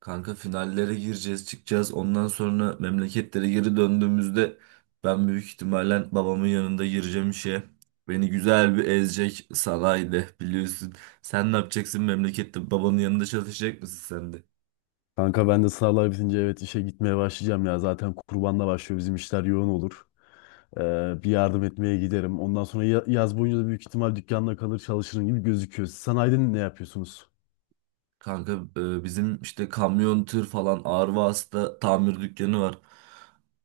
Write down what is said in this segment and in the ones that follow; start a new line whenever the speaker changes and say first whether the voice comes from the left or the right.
right: Kanka finallere gireceğiz, çıkacağız. Ondan sonra memleketlere geri döndüğümüzde ben büyük ihtimalle babamın yanında gireceğim işe. Beni güzel bir ezecek sanayide biliyorsun. Sen ne yapacaksın memlekette? Babanın yanında çalışacak mısın sen de?
left: Kanka ben de sınavlar bitince evet işe gitmeye başlayacağım ya. Zaten kurbanla başlıyor, bizim işler yoğun olur. Bir yardım etmeye giderim. Ondan sonra yaz boyunca da büyük ihtimal dükkanda kalır çalışırım gibi gözüküyor. Siz sanayide ne yapıyorsunuz?
right: Kanka bizim işte kamyon, tır falan ağır vasıta tamir dükkanı var.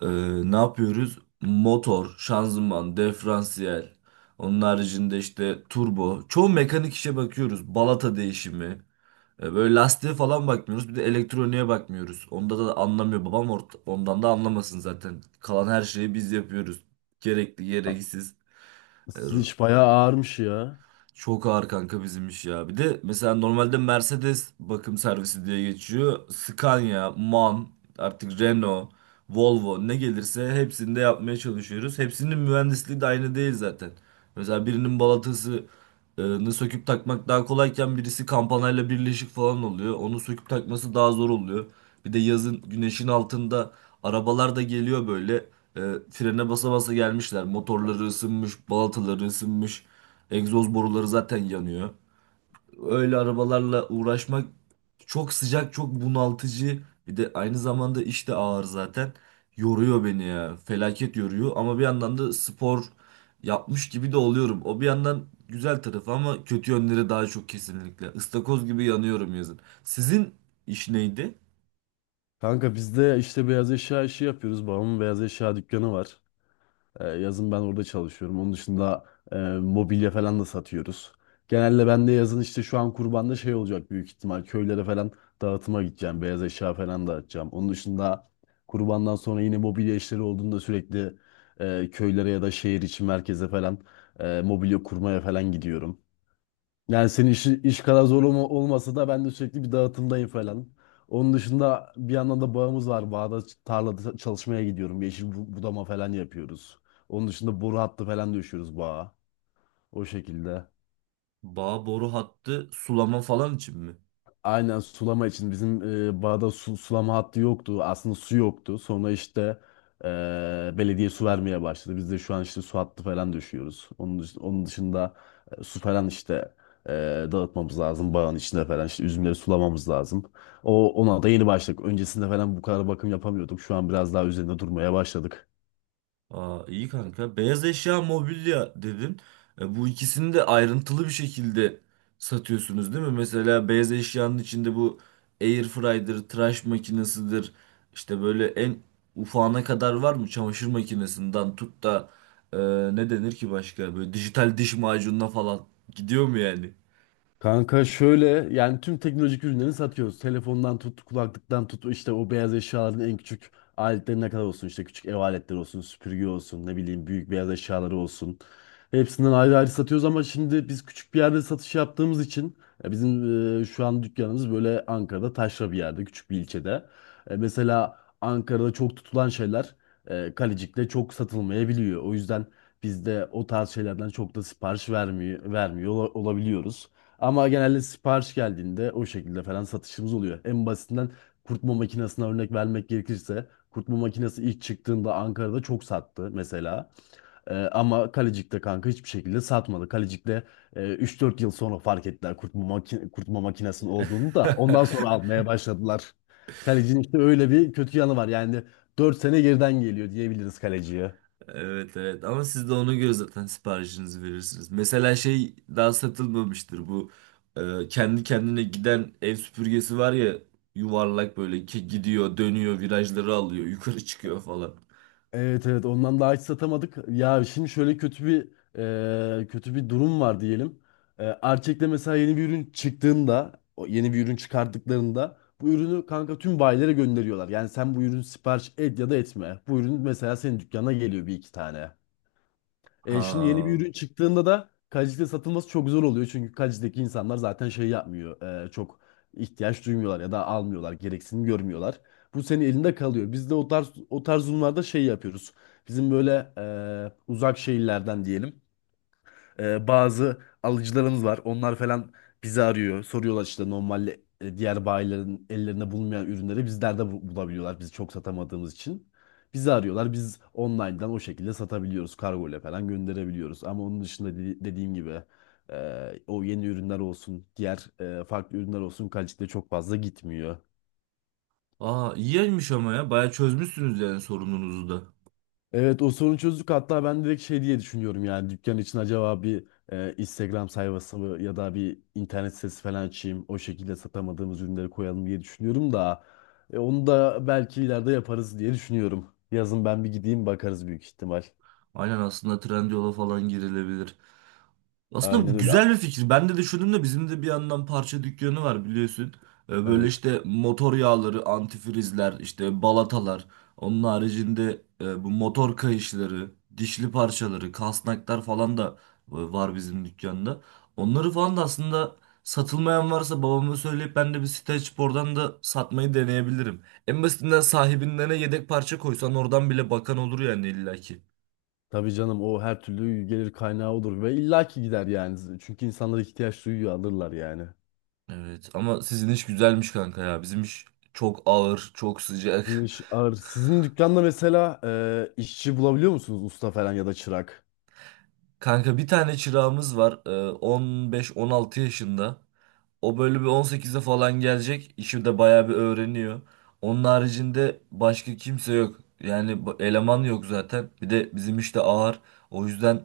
right: E, Ne yapıyoruz? Motor, şanzıman, diferansiyel. Onun haricinde işte turbo. Çoğu mekanik işe bakıyoruz. Balata değişimi. Böyle lastiğe falan bakmıyoruz. Bir de elektroniğe bakmıyoruz. Onda da anlamıyor babam. Ondan da anlamasın zaten. Kalan her şeyi biz yapıyoruz. Gerekli,
left: Ha.
right: gereksiz.
left: Sizin iş bayağı ağırmış ya.
right: Çok ağır kanka bizim iş ya. Bir de mesela normalde Mercedes bakım servisi diye geçiyor. Scania, MAN, artık Renault, Volvo ne gelirse hepsini de yapmaya çalışıyoruz. Hepsinin mühendisliği de aynı değil zaten. Mesela birinin balatasını söküp takmak daha kolayken birisi kampanayla birleşik falan oluyor. Onu söküp takması daha zor oluyor. Bir de yazın güneşin altında arabalar da geliyor böyle. E, Frene basa basa gelmişler. Motorları ısınmış, balataları ısınmış. Egzoz boruları zaten yanıyor. Öyle arabalarla uğraşmak çok sıcak, çok bunaltıcı. Bir de aynı zamanda iş de ağır zaten. Yoruyor beni ya. Felaket yoruyor ama bir yandan da spor yapmış gibi de oluyorum. O bir yandan güzel tarafı ama kötü yönleri daha çok kesinlikle. Istakoz gibi yanıyorum yazın. Sizin iş neydi?
left: Kanka biz de işte beyaz eşya işi yapıyoruz. Babamın beyaz eşya dükkanı var. Yazın ben orada çalışıyorum. Onun dışında mobilya falan da satıyoruz. Genelde ben de yazın işte şu an kurbanda şey olacak büyük ihtimal. Köylere falan dağıtıma gideceğim. Beyaz eşya falan dağıtacağım. Onun dışında kurbandan sonra yine mobilya işleri olduğunda sürekli köylere ya da şehir içi merkeze falan mobilya kurmaya falan gidiyorum. Yani senin iş kadar zor olmasa da ben de sürekli bir dağıtımdayım falan. Onun dışında bir yandan da bağımız var. Bağda tarlada çalışmaya gidiyorum. Yeşil budama falan yapıyoruz. Onun dışında boru hattı falan döşüyoruz bağa. O şekilde.
right: Bağ boru hattı sulama falan için mi?
left: Aynen, sulama için. Bizim bağda sulama hattı yoktu. Aslında su yoktu. Sonra işte e, belediye su vermeye başladı. Biz de şu an işte su hattı falan düşüyoruz. Onun dışında su falan işte e, dağıtmamız lazım. Bağın içinde falan işte üzümleri sulamamız lazım. O ona da yeni başladık. Öncesinde falan bu kadar bakım yapamıyorduk. Şu an biraz daha üzerinde durmaya başladık.
right: Aa, iyi kanka. Beyaz eşya, mobilya dedin. Bu ikisini de ayrıntılı bir şekilde satıyorsunuz değil mi? Mesela beyaz eşyanın içinde bu air fryer'dır, tıraş makinesidir. İşte böyle en ufağına kadar var mı? Çamaşır makinesinden tut da e, ne denir ki başka? Böyle dijital diş macununa falan gidiyor mu yani?
left: Kanka şöyle, yani tüm teknolojik ürünleri satıyoruz. Telefondan tut, kulaklıktan tut, işte o beyaz eşyaların en küçük aletlerine kadar olsun, işte küçük ev aletleri olsun, süpürge olsun, ne bileyim, büyük beyaz eşyaları olsun. Hepsinden ayrı ayrı satıyoruz ama şimdi biz küçük bir yerde satış yaptığımız için şu an dükkanımız böyle Ankara'da taşra bir yerde, küçük bir ilçede. E, mesela Ankara'da çok tutulan şeyler Kalecik'te çok satılmayabiliyor. O yüzden biz de o tarz şeylerden çok da vermiyor olabiliyoruz. Ama genelde sipariş geldiğinde o şekilde falan satışımız oluyor. En basitinden kurutma makinesine örnek vermek gerekirse, kurutma makinesi ilk çıktığında Ankara'da çok sattı mesela. Ama Kalecik'te kanka hiçbir şekilde satmadı. Kalecik'te 3-4 yıl sonra fark ettiler kurutma makinesinin olduğunu, da ondan sonra almaya başladılar. Kalecinin işte öyle bir kötü yanı var. Yani 4 sene geriden geliyor diyebiliriz kaleciye.
right: Evet evet ama siz de ona göre zaten siparişinizi verirsiniz. Mesela şey daha satılmamıştır bu kendi kendine giden ev süpürgesi var ya, yuvarlak böyle ki gidiyor dönüyor virajları alıyor yukarı çıkıyor falan.
left: Evet, evet, ondan daha hiç satamadık. Ya şimdi şöyle kötü bir, kötü bir durum var diyelim. E, Arçelik'le mesela yeni bir ürün çıkarttıklarında bu ürünü kanka tüm bayilere gönderiyorlar. Yani sen bu ürünü sipariş et ya da etme. Bu ürün mesela senin dükkana geliyor bir iki tane. E, şimdi yeni bir
right: Ha.
left: ürün çıktığında da kaliteli satılması çok zor oluyor. Çünkü kalitedeki insanlar zaten şey yapmıyor, çok ihtiyaç duymuyorlar ya da almıyorlar, gereksinim görmüyorlar. Bu senin elinde kalıyor. Biz de o tarz durumlarda şey yapıyoruz. Bizim böyle uzak şehirlerden diyelim bazı alıcılarımız var. Onlar falan bizi arıyor. Soruyorlar işte normalde diğer bayilerin ellerine bulunmayan ürünleri bizlerde bulabiliyorlar. Biz çok satamadığımız için bizi arıyorlar. Biz online'dan o şekilde satabiliyoruz. Kargo ile falan gönderebiliyoruz. Ama onun dışında dediğim gibi o yeni ürünler olsun, diğer farklı ürünler olsun, kalitede çok fazla gitmiyor.
right: Aa, iyiymiş ama ya bayağı çözmüşsünüz yani sorununuzu da.
left: Evet, o sorunu çözdük. Hatta ben direkt şey diye düşünüyorum, yani dükkan için acaba bir Instagram sayfası mı ya da bir internet sitesi falan açayım, o şekilde satamadığımız ürünleri koyalım diye düşünüyorum da onu da belki ileride yaparız diye düşünüyorum. Yazın ben bir gideyim, bakarız büyük ihtimal.
right: Aynen, aslında Trendyol'a falan girilebilir. Aslında
left: Aynen
right: bu
left: öyle.
right: güzel bir fikir. Ben de düşündüm de bizim de bir yandan parça dükkanı var biliyorsun. Böyle
left: Evet.
right: işte motor yağları, antifrizler, işte balatalar. Onun haricinde bu motor kayışları, dişli parçaları, kasnaklar falan da var bizim dükkanda. Onları falan da aslında satılmayan varsa babama söyleyip ben de bir site açıp oradan da satmayı deneyebilirim. En basitinden sahibinden yedek parça koysan oradan bile bakan olur yani illaki.
left: Tabii canım, o her türlü gelir kaynağı olur ve illaki gider yani. Çünkü insanlar ihtiyaç duyuyor, alırlar yani.
right: Evet ama sizin iş güzelmiş kanka ya. Bizim iş çok ağır, çok
left: Sizin
right: sıcak.
left: iş ağır. Sizin dükkanda mesela işçi bulabiliyor musunuz? Usta falan ya da çırak.
right: Kanka bir tane çırağımız var. 15-16 yaşında. O böyle bir 18'e falan gelecek. İşi de bayağı bir öğreniyor. Onun haricinde başka kimse yok. Yani eleman yok zaten. Bir de bizim işte ağır. O yüzden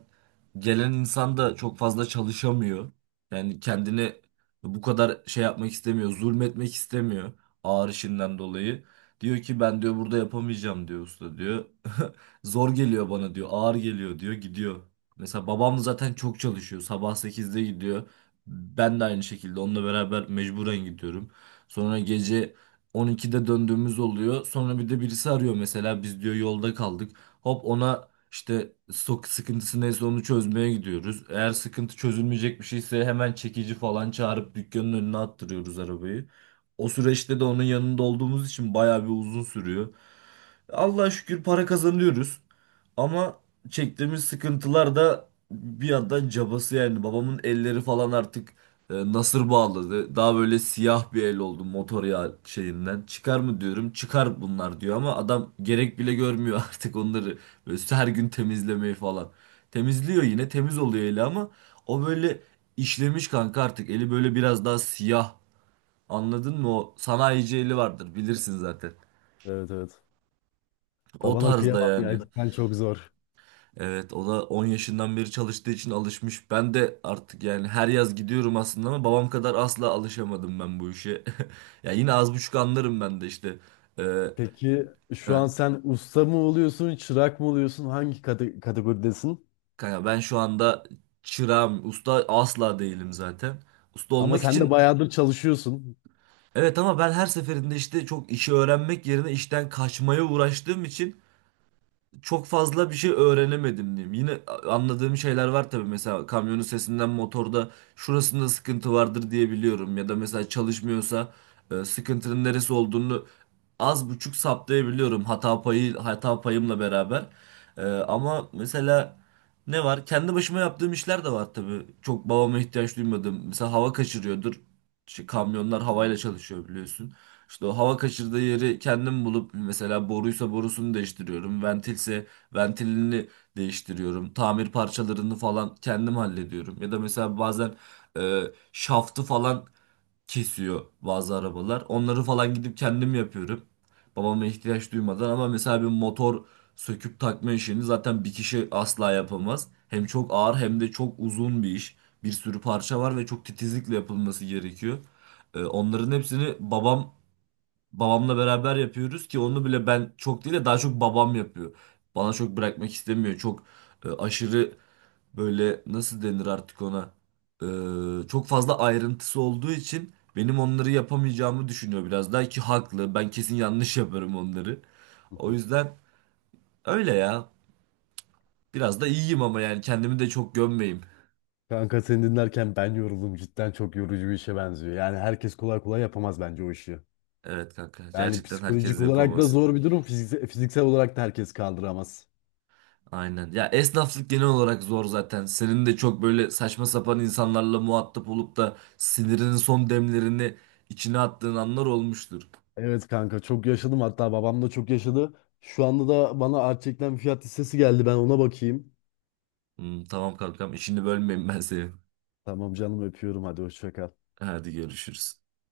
right: gelen insan da çok fazla çalışamıyor. Yani kendini bu kadar şey yapmak istemiyor. Zulmetmek istemiyor ağır işinden dolayı. Diyor ki ben diyor burada yapamayacağım diyor usta diyor. Zor geliyor bana diyor. Ağır geliyor diyor. Gidiyor. Mesela babam zaten çok çalışıyor. Sabah 8'de gidiyor. Ben de aynı şekilde onunla beraber mecburen gidiyorum. Sonra gece 12'de döndüğümüz oluyor. Sonra bir de birisi arıyor mesela biz diyor yolda kaldık. Hop ona işte sok sıkıntısı neyse onu çözmeye gidiyoruz. Eğer sıkıntı çözülmeyecek bir şeyse hemen çekici falan çağırıp dükkanın önüne attırıyoruz arabayı. O süreçte de onun yanında olduğumuz için bayağı bir uzun sürüyor. Allah'a şükür para kazanıyoruz. Ama çektiğimiz sıkıntılar da bir yandan cabası yani. Babamın elleri falan artık nasır bağladı. Daha böyle siyah bir el oldu motor yağı şeyinden. Çıkar mı diyorum. Çıkar bunlar diyor ama adam gerek bile görmüyor artık onları. Böyle her gün temizlemeyi falan. Temizliyor yine temiz oluyor eli ama o böyle işlemiş kanka artık. Eli böyle biraz daha siyah. Anladın mı? O sanayici eli vardır bilirsin zaten.
left: Evet, evet.
right: O
left: Babana
right: tarzda
left: kıyamam ya.
right: yani.
left: Cidden çok zor.
right: Evet o da 10 yaşından beri çalıştığı için alışmış. Ben de artık yani her yaz gidiyorum aslında ama babam kadar asla alışamadım ben bu işe. Ya yine az buçuk anlarım ben de işte. Ee,
left: Peki şu
right: heh,
left: an sen usta mı oluyorsun, çırak mı oluyorsun? Hangi kategoridesin?
right: kanka ben şu anda çırağım, usta asla değilim zaten. Usta
left: Ama
right: olmak
left: sen de
right: için
left: bayağıdır çalışıyorsun.
right: evet ama ben her seferinde işte çok işi öğrenmek yerine işten kaçmaya uğraştığım için çok fazla bir şey öğrenemedim diyeyim. Yine anladığım şeyler var tabii. Mesela kamyonun sesinden motorda şurasında sıkıntı vardır diye biliyorum. Ya da mesela çalışmıyorsa sıkıntının neresi olduğunu az buçuk saptayabiliyorum hata payımla beraber. Ama mesela ne var? Kendi başıma yaptığım işler de var tabii. Çok babama ihtiyaç duymadım. Mesela hava kaçırıyordur. İşte kamyonlar havayla çalışıyor biliyorsun. İşte o hava kaçırdığı yeri kendim bulup mesela boruysa borusunu değiştiriyorum. Ventilse ventilini değiştiriyorum. Tamir parçalarını falan kendim hallediyorum. Ya da mesela bazen e, şaftı falan kesiyor bazı arabalar. Onları falan gidip kendim yapıyorum. Babama ihtiyaç duymadan ama mesela bir motor söküp takma işini zaten bir kişi asla yapamaz. Hem çok ağır hem de çok uzun bir iş. Bir sürü parça var ve çok titizlikle yapılması gerekiyor. E, Onların hepsini babam Babamla beraber yapıyoruz ki onu bile ben çok değil de daha çok babam yapıyor. Bana çok bırakmak istemiyor. Çok aşırı böyle nasıl denir artık ona? Çok fazla ayrıntısı olduğu için benim onları yapamayacağımı düşünüyor biraz daha ki haklı. Ben kesin yanlış yaparım onları. O yüzden öyle ya. Biraz da iyiyim ama yani kendimi de çok gömmeyeyim.
left: Kanka seni dinlerken ben yoruldum. Cidden çok yorucu bir işe benziyor. Yani herkes kolay kolay yapamaz bence o işi.
right: Evet kanka
left: Yani
right: gerçekten
left: psikolojik
right: herkes
left: olarak da
right: yapamaz.
left: zor bir durum. Fiziksel olarak da herkes kaldıramaz.
right: Aynen. Ya esnaflık genel olarak zor zaten. Senin de çok böyle saçma sapan insanlarla muhatap olup da sinirinin son demlerini içine attığın anlar olmuştur.
left: Evet kanka, çok yaşadım. Hatta babam da çok yaşadı. Şu anda da bana gerçekten fiyat listesi geldi, ben ona bakayım.
right: Hmm, tamam kankam, işini bölmeyeyim ben senin.
left: Tamam canım, öpüyorum. Hadi hoşça kal.
right: Hadi görüşürüz.